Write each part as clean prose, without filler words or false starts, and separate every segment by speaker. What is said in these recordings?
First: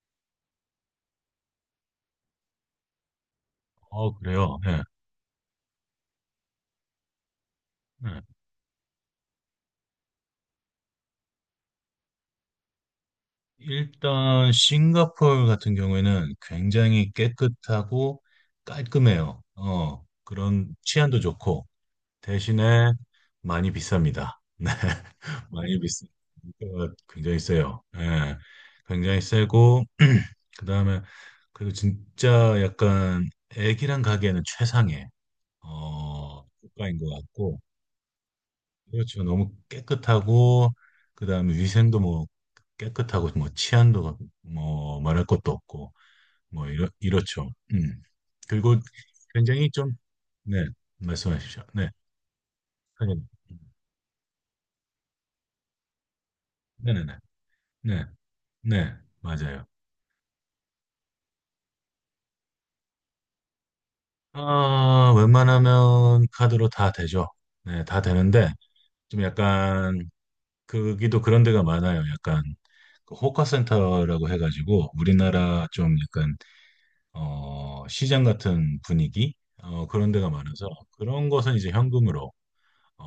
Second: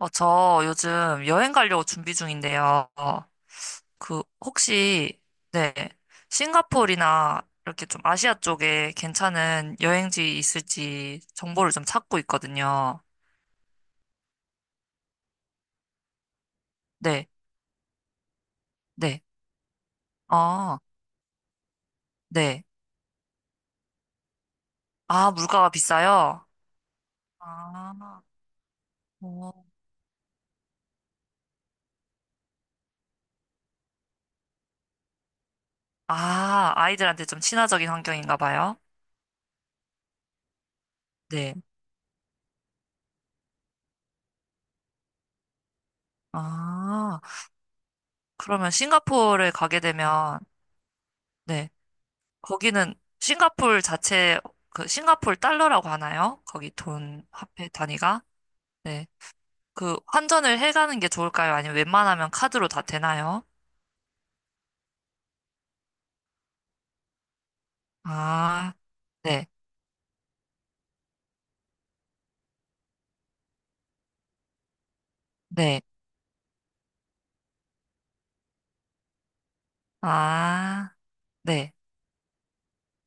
Speaker 1: 어, 저 요즘 여행 가려고 준비 중인데요. 어,
Speaker 2: 어,
Speaker 1: 그,
Speaker 2: 그래요. 예.
Speaker 1: 혹시, 네, 싱가포르나 이렇게 좀
Speaker 2: 예.
Speaker 1: 아시아 쪽에 괜찮은 여행지 있을지 정보를 좀 찾고 있거든요.
Speaker 2: 일단 싱가포르 같은 경우에는 굉장히
Speaker 1: 네,
Speaker 2: 깨끗하고
Speaker 1: 네,
Speaker 2: 깔끔해요. 그런
Speaker 1: 아,
Speaker 2: 치안도 좋고
Speaker 1: 네.
Speaker 2: 대신에 많이 비쌉니다. 네.
Speaker 1: 아, 물가가
Speaker 2: 많이 비싸.
Speaker 1: 비싸요?
Speaker 2: 물가가 굉장히 세요.
Speaker 1: 아,
Speaker 2: 예. 굉장히
Speaker 1: 어.
Speaker 2: 세고 그다음에, 그리고 진짜 약간 애기랑 가기에는 최상의
Speaker 1: 아,
Speaker 2: 국가인 것
Speaker 1: 아이들한테 좀
Speaker 2: 같고.
Speaker 1: 친화적인 환경인가 봐요.
Speaker 2: 그렇죠. 너무 깨끗하고, 그다음에
Speaker 1: 네.
Speaker 2: 위생도 뭐 깨끗하고 뭐 치안도 뭐 말할 것도 없고 뭐 이렇
Speaker 1: 아,
Speaker 2: 이렇죠.
Speaker 1: 그러면
Speaker 2: 그리고
Speaker 1: 싱가포르에
Speaker 2: 굉장히
Speaker 1: 가게
Speaker 2: 좀,
Speaker 1: 되면,
Speaker 2: 네, 말씀하십시오.
Speaker 1: 네.
Speaker 2: 네.
Speaker 1: 거기는
Speaker 2: 선생님.
Speaker 1: 싱가폴 자체 그 싱가폴 달러라고 하나요? 거기
Speaker 2: 네, 네, 네.
Speaker 1: 돈 화폐
Speaker 2: 네.
Speaker 1: 단위가?
Speaker 2: 네.
Speaker 1: 네.
Speaker 2: 맞아요.
Speaker 1: 그 환전을 해가는 게 좋을까요? 아니면 웬만하면 카드로 다 되나요?
Speaker 2: 아, 웬만하면 카드로 다 되죠. 네, 다 되는데
Speaker 1: 아,
Speaker 2: 좀
Speaker 1: 네.
Speaker 2: 약간 거기도 그런 데가 많아요. 약간 그 호카센터라고 해가지고 우리나라
Speaker 1: 네.
Speaker 2: 좀 약간 시장 같은 분위기, 그런 데가 많아서
Speaker 1: 아,
Speaker 2: 그런 것은 이제
Speaker 1: 네.
Speaker 2: 현금으로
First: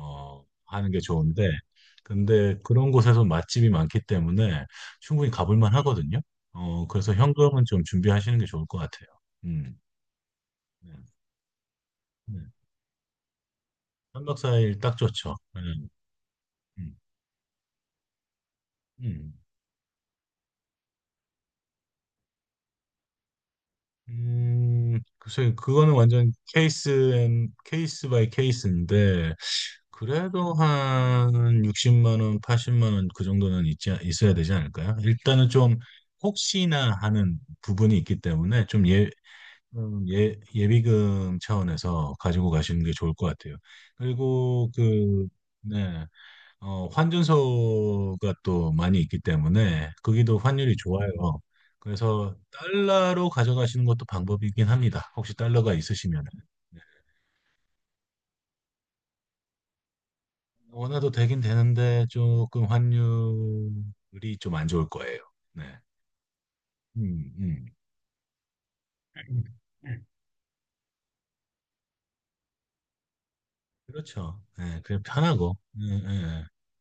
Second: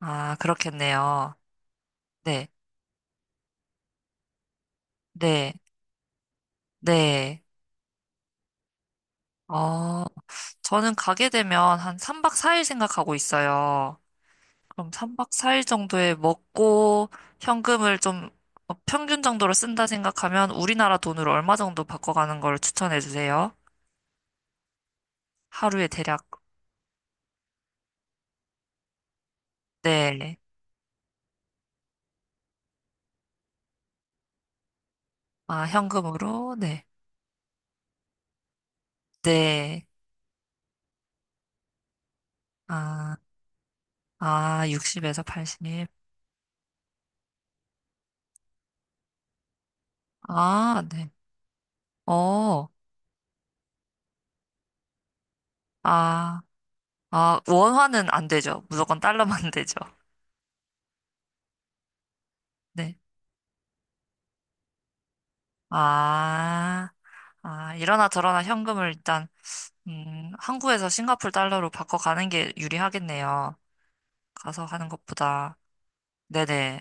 Speaker 1: 아,
Speaker 2: 하는 게
Speaker 1: 그렇겠네요.
Speaker 2: 좋은데
Speaker 1: 네.
Speaker 2: 근데 그런 곳에서 맛집이 많기 때문에 충분히
Speaker 1: 네.
Speaker 2: 가볼 만 하거든요. 그래서
Speaker 1: 네.
Speaker 2: 현금은 좀 준비하시는 게 좋을 것 같아요. 음.
Speaker 1: 어,
Speaker 2: 네.
Speaker 1: 저는 가게 되면 한 3박
Speaker 2: 네.
Speaker 1: 4일 생각하고 있어요.
Speaker 2: 삼 박사일
Speaker 1: 그럼
Speaker 2: 딱
Speaker 1: 3박
Speaker 2: 좋죠. 네.
Speaker 1: 4일 정도에
Speaker 2: 음.
Speaker 1: 먹고 현금을 좀 어, 평균
Speaker 2: 음.
Speaker 1: 정도로 쓴다 생각하면 우리나라 돈으로 얼마 정도 바꿔가는 걸 추천해 주세요.
Speaker 2: 글쎄,
Speaker 1: 하루에
Speaker 2: 그거는
Speaker 1: 대략,
Speaker 2: 완전 케이스 앤 케이스 바이 케이스인데
Speaker 1: 네.
Speaker 2: 그래도 한 60만 원, 80만 원 그 정도는 있지 있어야 되지 않을까요? 일단은
Speaker 1: 아,
Speaker 2: 좀
Speaker 1: 현금으로? 네.
Speaker 2: 혹시나 하는 부분이 있기 때문에 좀, 예,
Speaker 1: 네.
Speaker 2: 예, 예비금 차원에서 가지고 가시는 게 좋을
Speaker 1: 아,
Speaker 2: 것 같아요.
Speaker 1: 아,
Speaker 2: 그리고
Speaker 1: 60에서
Speaker 2: 그,
Speaker 1: 80.
Speaker 2: 네. 환준소가 또 많이 있기 때문에 거기도 환율이
Speaker 1: 아,
Speaker 2: 좋아요.
Speaker 1: 네.
Speaker 2: 그래서
Speaker 1: 어,
Speaker 2: 달러로 가져가시는 것도 방법이긴 합니다. 혹시 달러가 있으시면.
Speaker 1: 아,
Speaker 2: 네.
Speaker 1: 아, 원화는 안 되죠. 무조건 달러만 되죠.
Speaker 2: 원화도 되긴 되는데 조금
Speaker 1: 네.
Speaker 2: 환율이 좀 안 좋을 거예요. 네.
Speaker 1: 아,
Speaker 2: 음, 음.
Speaker 1: 아, 이러나 저러나 현금을 일단,
Speaker 2: 음.
Speaker 1: 한국에서 싱가포르 달러로 바꿔가는 게 유리하겠네요.
Speaker 2: 그렇죠.
Speaker 1: 가서
Speaker 2: 네,
Speaker 1: 하는
Speaker 2: 그냥 편하고.
Speaker 1: 것보다.
Speaker 2: 네, 네, 네.
Speaker 1: 네네.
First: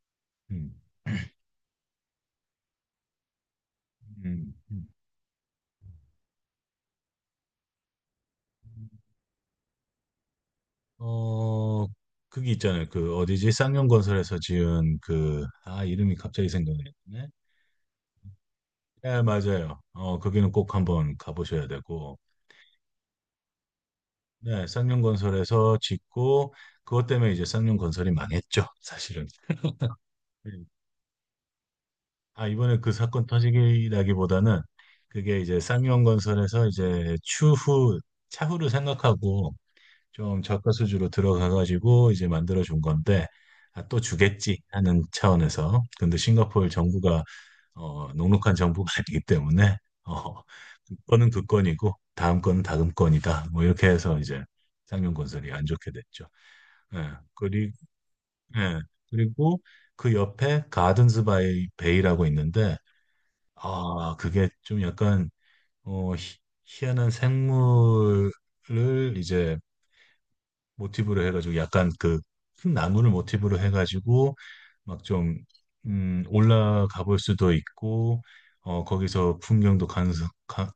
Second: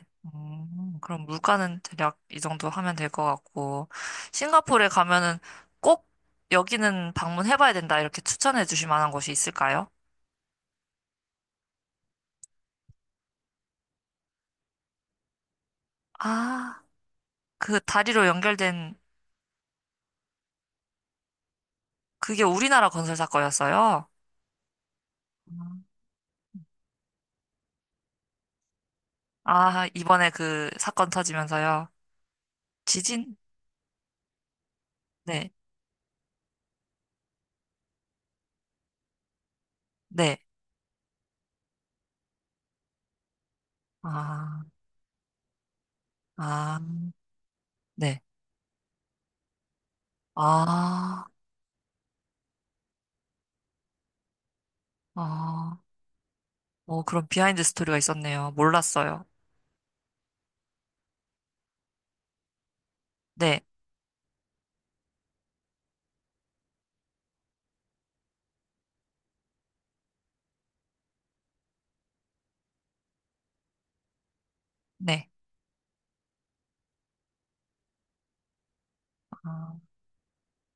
Speaker 2: 음,
Speaker 1: 그럼 물가는 대략 이 정도 하면 될 것 같고,
Speaker 2: 음, 음.
Speaker 1: 싱가포르에 가면은 꼭 여기는 방문해봐야 된다, 이렇게 추천해 주실 만한 곳이 있을까요?
Speaker 2: 어, 그게 있잖아요. 그 어디지? 쌍용건설에서 지은, 이름이 갑자기
Speaker 1: 아,
Speaker 2: 생각나네.
Speaker 1: 그 다리로 연결된,
Speaker 2: 네, 맞아요. 거기는 꼭 한번 가보셔야 되고,
Speaker 1: 그게 우리나라 건설 사건이었어요?
Speaker 2: 네, 쌍용건설에서
Speaker 1: 음.
Speaker 2: 짓고, 그것 때문에 이제 쌍용건설이 망했죠, 사실은.
Speaker 1: 아, 이번에
Speaker 2: 네.
Speaker 1: 그 사건 터지면서요.
Speaker 2: 아, 이번에 그 사건
Speaker 1: 지진?
Speaker 2: 터지기 나기보다는 그게
Speaker 1: 네,
Speaker 2: 이제 쌍용건설에서 이제 차후를 생각하고
Speaker 1: 네.
Speaker 2: 좀 저가 수주로 들어가가지고 이제 만들어 준 건데, 아, 또 주겠지
Speaker 1: 아,
Speaker 2: 하는 차원에서. 근데 싱가포르
Speaker 1: 아,
Speaker 2: 정부가
Speaker 1: 네.
Speaker 2: 녹록한 정부가 아니기 때문에, 어,
Speaker 1: 아,
Speaker 2: 그거는 그 건이고 다음 건은 다음 건이다 뭐 이렇게 해서 이제 상용건설이 안
Speaker 1: 아,
Speaker 2: 좋게 됐죠.
Speaker 1: 어,
Speaker 2: 예,
Speaker 1: 그런 비하인드 스토리가 있었네요.
Speaker 2: 예,
Speaker 1: 몰랐어요.
Speaker 2: 그리고 그 옆에 가든스 바이 베이라고 있는데,
Speaker 1: 네,
Speaker 2: 아, 그게 좀 약간 어, 희, 희한한 생물을 이제 모티브로 해가지고, 약간 그 큰 나무를 모티브로 해가지고 막
Speaker 1: 네.
Speaker 2: 좀, 올라가 볼 수도 있고, 어, 거기서
Speaker 1: 아,
Speaker 2: 풍경도 감상, 가,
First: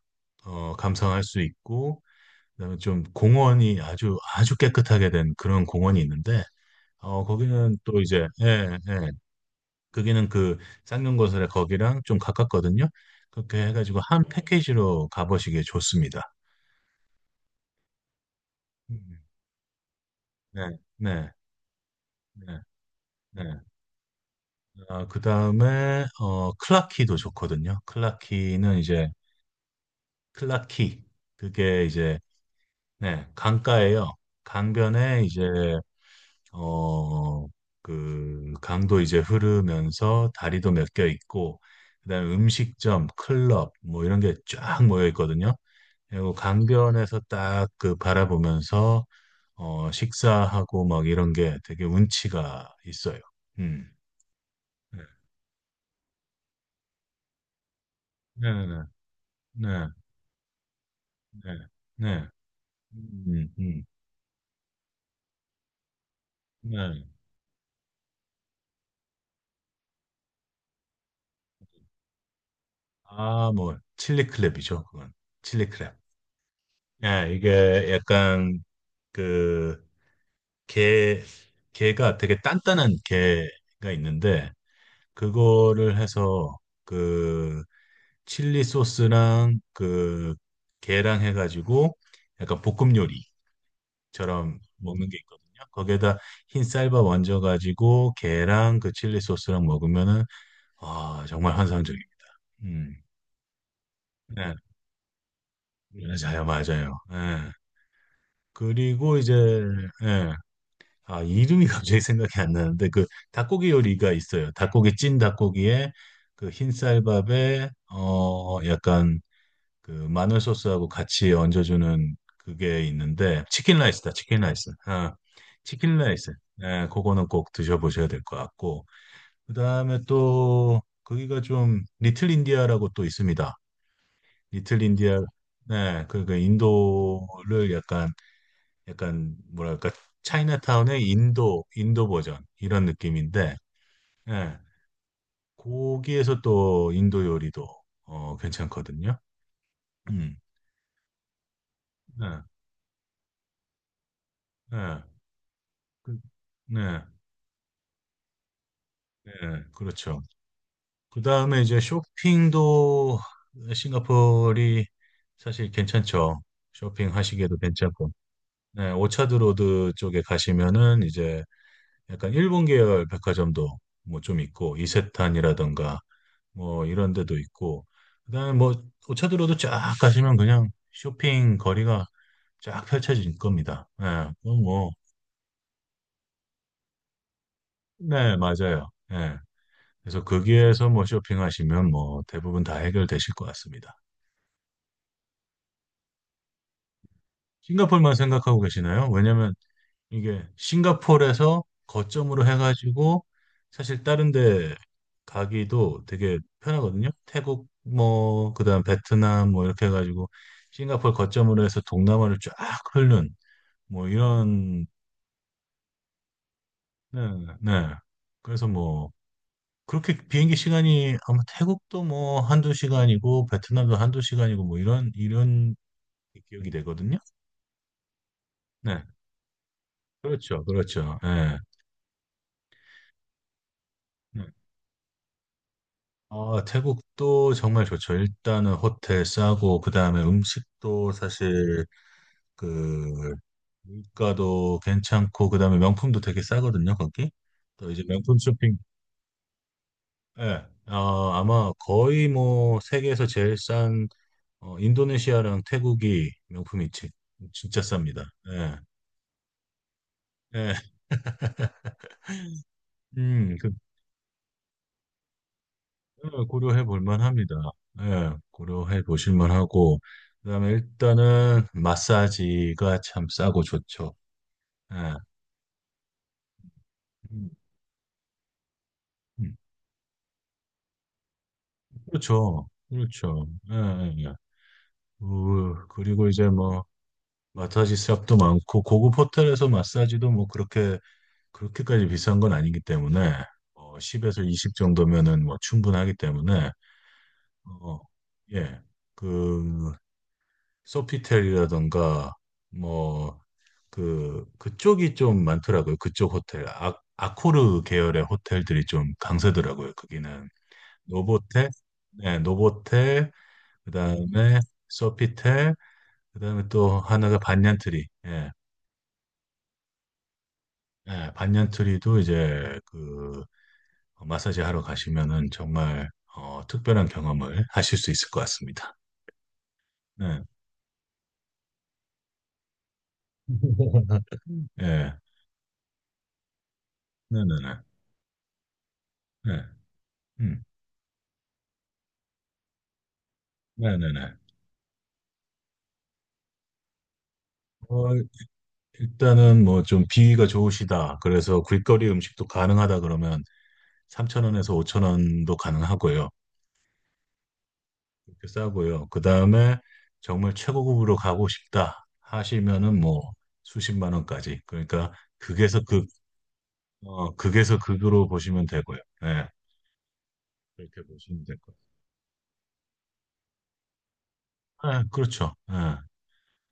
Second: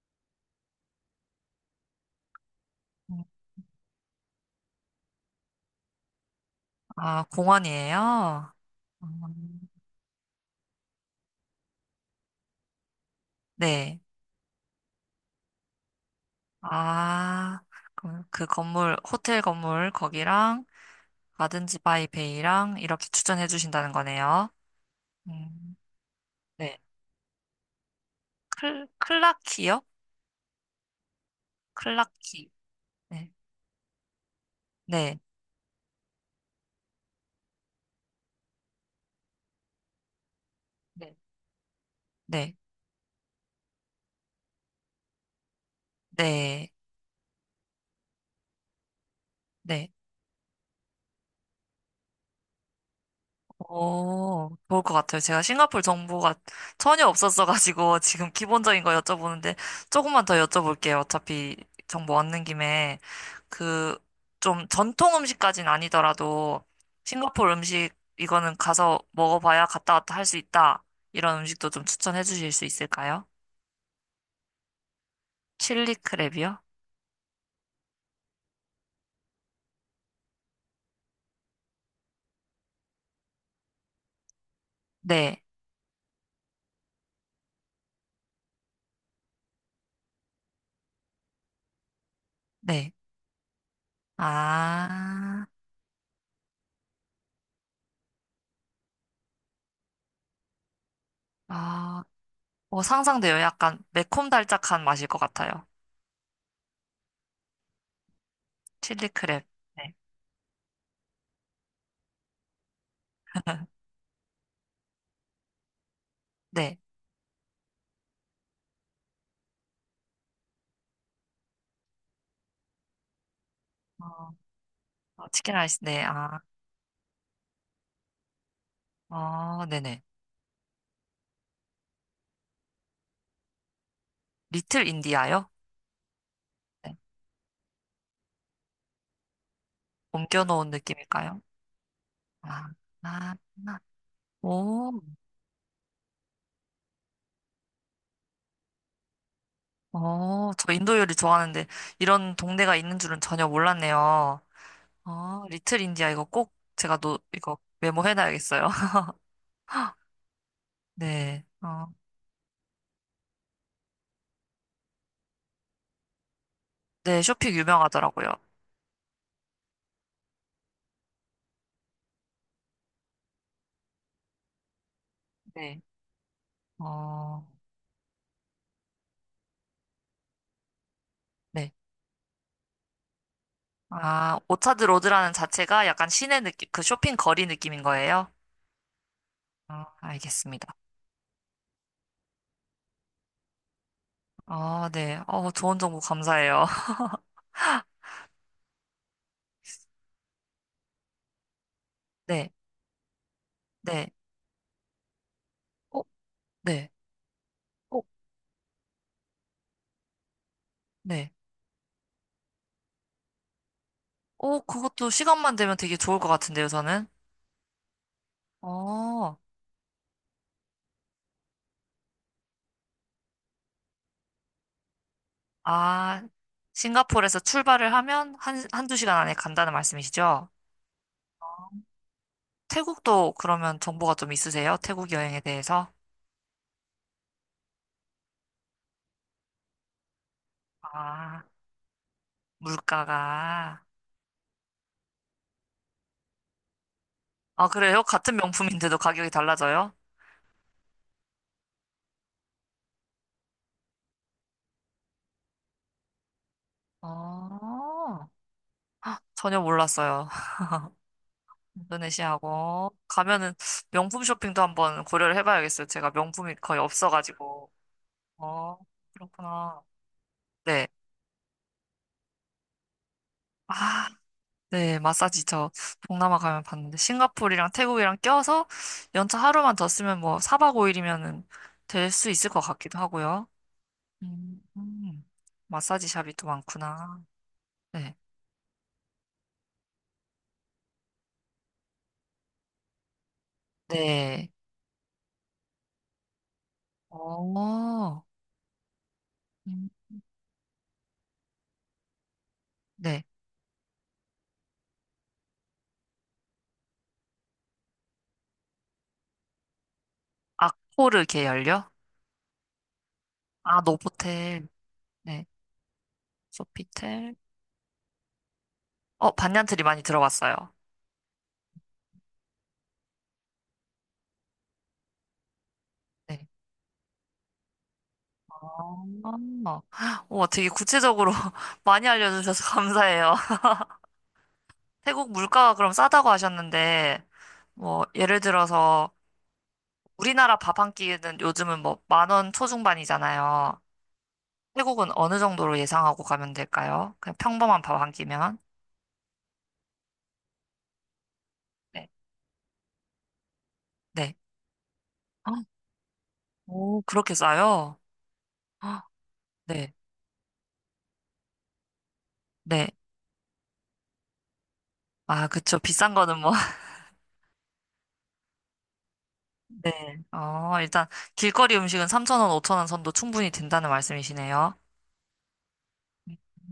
Speaker 2: 어, 감상할 수 있고, 그다음에 좀 공원이 아주 아주 깨끗하게 된 그런 공원이 있는데,
Speaker 1: 아,
Speaker 2: 거기는 또 이제,
Speaker 1: 공원이에요?
Speaker 2: 예, 예,
Speaker 1: 음,
Speaker 2: 거기는 그 쌍용거설의 거기랑 좀 가깝거든요. 그렇게 해가지고
Speaker 1: 네.
Speaker 2: 한, 네. 패키지로 가보시기에 좋습니다.
Speaker 1: 아, 그럼 그 건물,
Speaker 2: 음,
Speaker 1: 호텔 건물, 거기랑,
Speaker 2: 네, 네,
Speaker 1: 가든지 바이
Speaker 2: 네,
Speaker 1: 베이랑, 이렇게
Speaker 2: 네.
Speaker 1: 추천해 주신다는 거네요.
Speaker 2: 아, 그
Speaker 1: 음,
Speaker 2: 다음에
Speaker 1: 네.
Speaker 2: 클라키도 좋거든요. 클라키는 이제,
Speaker 1: 클라키요?
Speaker 2: 클라키, 그게 이제
Speaker 1: 클라키.
Speaker 2: 네
Speaker 1: 네.
Speaker 2: 강가예요.
Speaker 1: 네.
Speaker 2: 강변에 이제, 어 그 강도 이제 흐르면서 다리도 몇 개
Speaker 1: 네.
Speaker 2: 있고 그다음에
Speaker 1: 네.
Speaker 2: 음식점, 클럽 뭐 이런 게 쫙 모여 있거든요. 그리고
Speaker 1: 네.
Speaker 2: 강변에서 딱 그 바라보면서
Speaker 1: 네.
Speaker 2: 식사하고 막 이런 게 되게 운치가 있어요. 음.
Speaker 1: 어, 좋을 것
Speaker 2: 네,
Speaker 1: 같아요. 제가 싱가포르 정보가 전혀 없었어가지고 지금
Speaker 2: 네, 네,
Speaker 1: 기본적인 거 여쭤보는데
Speaker 2: 네,
Speaker 1: 조금만 더 여쭤볼게요.
Speaker 2: 네.
Speaker 1: 어차피 정보
Speaker 2: 네.
Speaker 1: 얻는 김에
Speaker 2: 음, 음,
Speaker 1: 그 좀 전통 음식까지는 아니더라도
Speaker 2: 네.
Speaker 1: 싱가포르 음식 이거는 가서 먹어봐야 갔다 왔다 할 수 있다. 이런 음식도 좀 추천해 주실 수 있을까요?
Speaker 2: 아, 뭐, 칠리 클랩이죠 그건. 칠리 클랩,
Speaker 1: 칠리 크랩이요?
Speaker 2: 예, 이게 약간, 그, 게, 게가 되게 단단한 게가 있는데,
Speaker 1: 네,
Speaker 2: 그거를 해서, 그, 칠리 소스랑, 그, 게랑 해가지고, 약간 볶음
Speaker 1: 네.
Speaker 2: 요리처럼 먹는 게 있거든요.
Speaker 1: 아,
Speaker 2: 거기에다 흰 쌀밥 얹어가지고, 게랑 그 칠리 소스랑 먹으면은, 아, 정말
Speaker 1: 아,
Speaker 2: 환상적입니다.
Speaker 1: 어,
Speaker 2: 음.
Speaker 1: 상상돼요. 약간
Speaker 2: 네.
Speaker 1: 매콤달짝한 맛일 것 같아요.
Speaker 2: 맞아요, 맞아요. 예.
Speaker 1: 칠리
Speaker 2: 그리고 이제,
Speaker 1: 크랩. 네.
Speaker 2: 예. 아, 이름이 갑자기 생각이 안 나는데, 그 닭고기 요리가 있어요. 찐 닭고기에, 그
Speaker 1: 네.
Speaker 2: 흰쌀밥에, 약간 그 마늘 소스하고 같이 얹어주는 그게 있는데, 치킨 라이스다,
Speaker 1: 어,
Speaker 2: 치킨 라이스. 아,
Speaker 1: 어, 치킨 라이스,
Speaker 2: 치킨
Speaker 1: 네,
Speaker 2: 라이스.
Speaker 1: 아,
Speaker 2: 예, 그거는 꼭 드셔보셔야 될 것 같고. 그
Speaker 1: 어,
Speaker 2: 다음에
Speaker 1: 네네.
Speaker 2: 또, 거기가 좀, 리틀 인디아라고 또 있습니다. 리틀
Speaker 1: 리틀
Speaker 2: 인디아,
Speaker 1: 인디아요?
Speaker 2: 네, 그
Speaker 1: 네.
Speaker 2: 인도를 약간 뭐랄까,
Speaker 1: 옮겨놓은
Speaker 2: 차이나타운의
Speaker 1: 느낌일까요?
Speaker 2: 인도 버전
Speaker 1: 아,
Speaker 2: 이런
Speaker 1: 아,
Speaker 2: 느낌인데.
Speaker 1: 아.
Speaker 2: 예.
Speaker 1: 오,
Speaker 2: 거기에서 또 인도 요리도 괜찮거든요. 음.
Speaker 1: 어, 저 인도 요리 좋아하는데
Speaker 2: 네.
Speaker 1: 이런 동네가 있는 줄은 전혀 몰랐네요.
Speaker 2: 네.
Speaker 1: 어, 리틀 인디아
Speaker 2: 그-
Speaker 1: 이거 꼭 제가
Speaker 2: 네.
Speaker 1: 이거 메모해놔야겠어요.
Speaker 2: 네. 그렇죠.
Speaker 1: 네,
Speaker 2: 그다음에 이제
Speaker 1: 어,
Speaker 2: 쇼핑도, 싱가포르이 사실 괜찮죠.
Speaker 1: 네, 쇼핑
Speaker 2: 쇼핑하시기에도 괜찮고.
Speaker 1: 유명하더라고요.
Speaker 2: 네, 오차드 로드 쪽에 가시면은 이제 약간 일본 계열 백화점도 뭐 좀 있고
Speaker 1: 네,
Speaker 2: 이세탄이라던가 뭐 이런 데도
Speaker 1: 어,
Speaker 2: 있고, 그다음에 뭐 오차도로도 쫙 가시면 그냥 쇼핑
Speaker 1: 네.
Speaker 2: 거리가 쫙 펼쳐질 겁니다. 예,
Speaker 1: 아,
Speaker 2: 그
Speaker 1: 오차드
Speaker 2: 뭐,
Speaker 1: 로드라는 자체가 약간 시내 느낌, 그 쇼핑 거리 느낌인 거예요?
Speaker 2: 네, 맞아요. 예.
Speaker 1: 아,
Speaker 2: 그래서
Speaker 1: 알겠습니다.
Speaker 2: 거기에서 뭐 쇼핑하시면 뭐 대부분 다 해결되실 것 같습니다.
Speaker 1: 아, 네. 어, 좋은 정보 감사해요.
Speaker 2: 싱가포르만 생각하고 계시나요? 왜냐면 이게 싱가포르에서 거점으로
Speaker 1: 네,
Speaker 2: 해가지고 사실
Speaker 1: 네.
Speaker 2: 다른 데
Speaker 1: 어,
Speaker 2: 가기도 되게
Speaker 1: 네.
Speaker 2: 편하거든요. 태국
Speaker 1: 어,
Speaker 2: 뭐, 그다음 베트남 뭐 이렇게 해가지고 싱가포르
Speaker 1: 네.
Speaker 2: 거점으로 해서 동남아를 쫙 흐르는 뭐
Speaker 1: 어,
Speaker 2: 이런.
Speaker 1: 그것도 시간만 되면 되게 좋을 것 같은데요, 저는.
Speaker 2: 네, 네. 그래서 뭐
Speaker 1: 어,
Speaker 2: 그렇게 비행기 시간이 아마 태국도 뭐 한두 시간이고 베트남도 한두 시간이고 뭐 이런
Speaker 1: 아,
Speaker 2: 기억이 되거든요.
Speaker 1: 싱가포르에서 출발을 하면 한두
Speaker 2: 네.
Speaker 1: 시간 안에 간다는 말씀이시죠?
Speaker 2: 그렇죠. 그렇죠. 네.
Speaker 1: 태국도 그러면 정보가 좀
Speaker 2: 네.
Speaker 1: 있으세요? 태국 여행에 대해서?
Speaker 2: 아, 태국도 정말 좋죠. 일단은 호텔 싸고 그다음에 음식도
Speaker 1: 아,
Speaker 2: 사실 그,
Speaker 1: 물가가.
Speaker 2: 물가도 괜찮고 그다음에 명품도 되게 싸거든요. 거기.
Speaker 1: 아,
Speaker 2: 또
Speaker 1: 그래요?
Speaker 2: 이제
Speaker 1: 같은
Speaker 2: 명품 쇼핑,
Speaker 1: 명품인데도 가격이 달라져요?
Speaker 2: 예. 아, 아마 거의 뭐 세계에서 제일 싼, 인도네시아랑 태국이 명품이 진짜 쌉니다.
Speaker 1: 어,
Speaker 2: 예.
Speaker 1: 전혀 몰랐어요.
Speaker 2: 예.
Speaker 1: 인도네시아고 가면은
Speaker 2: 음, 그,
Speaker 1: 명품 쇼핑도 한번 고려를 해봐야겠어요. 제가 명품이 거의
Speaker 2: 고려해 볼 만합니다.
Speaker 1: 없어가지고.
Speaker 2: 예.
Speaker 1: 어,
Speaker 2: 고려해 보실
Speaker 1: 그렇구나.
Speaker 2: 만하고 그다음에
Speaker 1: 네.
Speaker 2: 일단은 마사지가 참 싸고
Speaker 1: 아,
Speaker 2: 좋죠.
Speaker 1: 네.
Speaker 2: 예.
Speaker 1: 마사지 저 동남아 가면 봤는데
Speaker 2: 음,
Speaker 1: 싱가포르랑 태국이랑 껴서 연차
Speaker 2: 음.
Speaker 1: 하루만 더 쓰면 뭐 4박 5일이면은 될 수 있을 것
Speaker 2: 그렇죠.
Speaker 1: 같기도
Speaker 2: 그렇죠.
Speaker 1: 하고요.
Speaker 2: 예, 예, 예.
Speaker 1: 음, 음. 마사지
Speaker 2: 그리고
Speaker 1: 샵이 또
Speaker 2: 이제 뭐
Speaker 1: 많구나.
Speaker 2: 마사지
Speaker 1: 네.
Speaker 2: 샵도 많고 고급 호텔에서 마사지도 뭐 그렇게까지 비싼 건 아니기 때문에 10에서
Speaker 1: 네.
Speaker 2: 20 정도면은 뭐 충분하기 때문에, 어,
Speaker 1: 어.
Speaker 2: 예.
Speaker 1: 음,
Speaker 2: 그, 소피텔이라던가,
Speaker 1: 네.
Speaker 2: 뭐, 그쪽이 좀 많더라고요. 그쪽 호텔. 아, 아코르 계열의 호텔들이 좀 강세더라고요. 거기는.
Speaker 1: 아코르
Speaker 2: 노보텔,
Speaker 1: 계열요?
Speaker 2: 네, 노보텔,
Speaker 1: 아,
Speaker 2: 그 다음에
Speaker 1: 노보텔. 네.
Speaker 2: 소피텔, 그 다음에 또
Speaker 1: 소피텔.
Speaker 2: 하나가 반얀트리. 예.
Speaker 1: 어, 반년트리 많이 들어봤어요.
Speaker 2: 예, 반얀트리도 이제 그, 마사지 하러 가시면은 정말,
Speaker 1: 네.
Speaker 2: 특별한 경험을 하실 수 있을 것
Speaker 1: 어,
Speaker 2: 같습니다. 네.
Speaker 1: 우와, 되게 구체적으로 많이 알려주셔서 감사해요.
Speaker 2: 예.
Speaker 1: 태국 물가가 그럼 싸다고 하셨는데,
Speaker 2: 네네네.
Speaker 1: 뭐, 예를 들어서
Speaker 2: 네.
Speaker 1: 우리나라
Speaker 2: 음.
Speaker 1: 밥 한 끼는 요즘은 뭐 10,000원 초중반이잖아요.
Speaker 2: 네네네.
Speaker 1: 태국은 어느 정도로 예상하고 가면 될까요? 그냥 평범한 밥
Speaker 2: 어,
Speaker 1: 한 끼면?
Speaker 2: 일단은 뭐 좀 비위가 좋으시다. 그래서 길거리
Speaker 1: 네.
Speaker 2: 음식도 가능하다 그러면 3
Speaker 1: 네.
Speaker 2: 천원에서5천원
Speaker 1: 헉,
Speaker 2: 도 가능하고요.
Speaker 1: 오, 그렇게 싸요?
Speaker 2: 이렇게 싸고요.
Speaker 1: 헉,
Speaker 2: 그 다음에
Speaker 1: 네.
Speaker 2: 정말 최고급으로 가고 싶다
Speaker 1: 네.
Speaker 2: 하시면은 뭐 수십만 원까지. 그러니까
Speaker 1: 아, 그쵸.
Speaker 2: 극에서 극,
Speaker 1: 비싼 거는 뭐.
Speaker 2: 극에서 극으로 보시면 되고요. 예.
Speaker 1: 네. 어,
Speaker 2: 그렇게
Speaker 1: 일단
Speaker 2: 보시면 될 거예요.
Speaker 1: 길거리 음식은 3,000원, 5,000원 선도 충분히 된다는 말씀이시네요.
Speaker 2: 예, 그렇죠. 예.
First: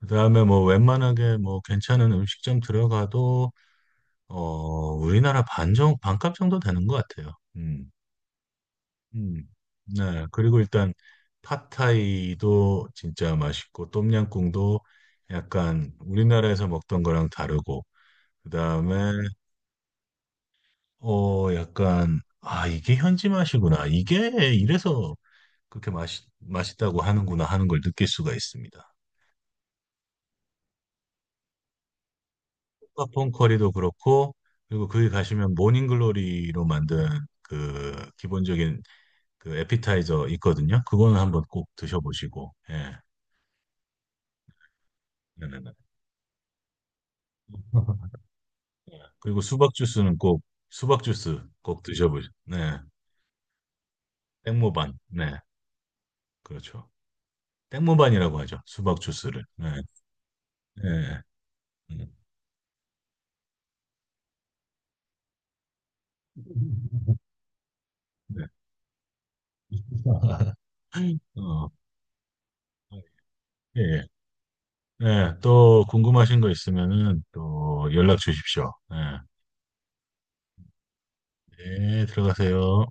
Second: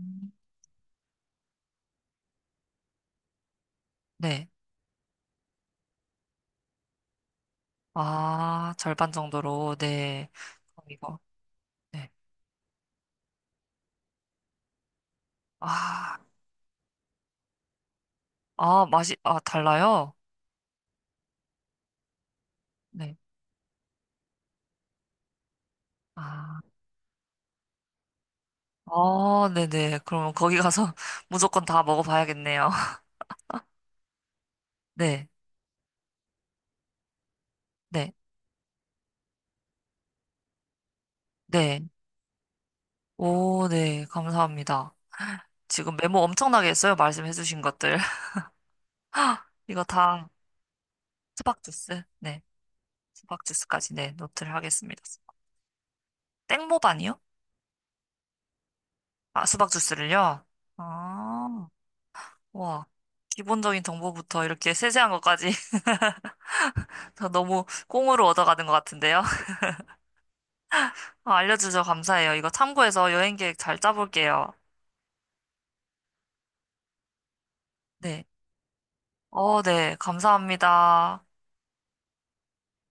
Speaker 2: 그 다음에 뭐 웬만하게 뭐 괜찮은 음식점 들어가도 어,
Speaker 1: 네.
Speaker 2: 우리나라 반값 정도 되는 것 같아요.
Speaker 1: 아, 절반
Speaker 2: 음.
Speaker 1: 정도로.
Speaker 2: 네.
Speaker 1: 네.
Speaker 2: 그리고
Speaker 1: 그럼
Speaker 2: 일단
Speaker 1: 이거. 네.
Speaker 2: 팟타이도 진짜 맛있고 똠양꿍도 약간
Speaker 1: 아,
Speaker 2: 우리나라에서 먹던 거랑 다르고
Speaker 1: 아,
Speaker 2: 그다음에
Speaker 1: 맛이, 아, 달라요?
Speaker 2: 약간, 아, 이게
Speaker 1: 네.
Speaker 2: 현지 맛이구나. 이게 이래서 그렇게 맛이
Speaker 1: 아,
Speaker 2: 맛있다고 하는구나 하는 걸 느낄 수가 있습니다.
Speaker 1: 어, 네네. 그러면 거기 가서 무조건 다 먹어봐야겠네요.
Speaker 2: 팟폰 커리도 그렇고, 그리고 거기
Speaker 1: 네.
Speaker 2: 가시면 모닝글로리로 만든 그
Speaker 1: 네.
Speaker 2: 기본적인 그 에피타이저 있거든요. 그거는 한번 꼭
Speaker 1: 네.
Speaker 2: 드셔보시고, 예.
Speaker 1: 오, 네. 감사합니다.
Speaker 2: 네네네.
Speaker 1: 지금 메모 엄청나게 했어요. 말씀해주신 것들.
Speaker 2: 그리고 수박
Speaker 1: 이거
Speaker 2: 주스는
Speaker 1: 다
Speaker 2: 꼭, 수박 주스
Speaker 1: 수박
Speaker 2: 꼭
Speaker 1: 주스.
Speaker 2: 드셔보시고,
Speaker 1: 네.
Speaker 2: 네.
Speaker 1: 수박 주스까지, 네. 노트를
Speaker 2: 땡모반,
Speaker 1: 하겠습니다.
Speaker 2: 네. 그렇죠.
Speaker 1: 땡모반이요?
Speaker 2: 땡모반이라고 하죠. 수박 주스를.
Speaker 1: 아,
Speaker 2: 네.
Speaker 1: 수박 주스를요?
Speaker 2: 예.
Speaker 1: 아,
Speaker 2: 음.
Speaker 1: 와. 기본적인 정보부터 이렇게 세세한 것까지 다 너무 꽁으로
Speaker 2: 네.
Speaker 1: 얻어가는 것 같은데요. 아,
Speaker 2: 어,
Speaker 1: 알려주셔서 감사해요. 이거 참고해서 여행 계획 잘
Speaker 2: 예, 예.
Speaker 1: 짜볼게요.
Speaker 2: 네, 또 궁금하신 거 있으면은 또 연락
Speaker 1: 네.
Speaker 2: 주십시오. 네,
Speaker 1: 어, 네. 감사합니다.
Speaker 2: 네, 들어가세요.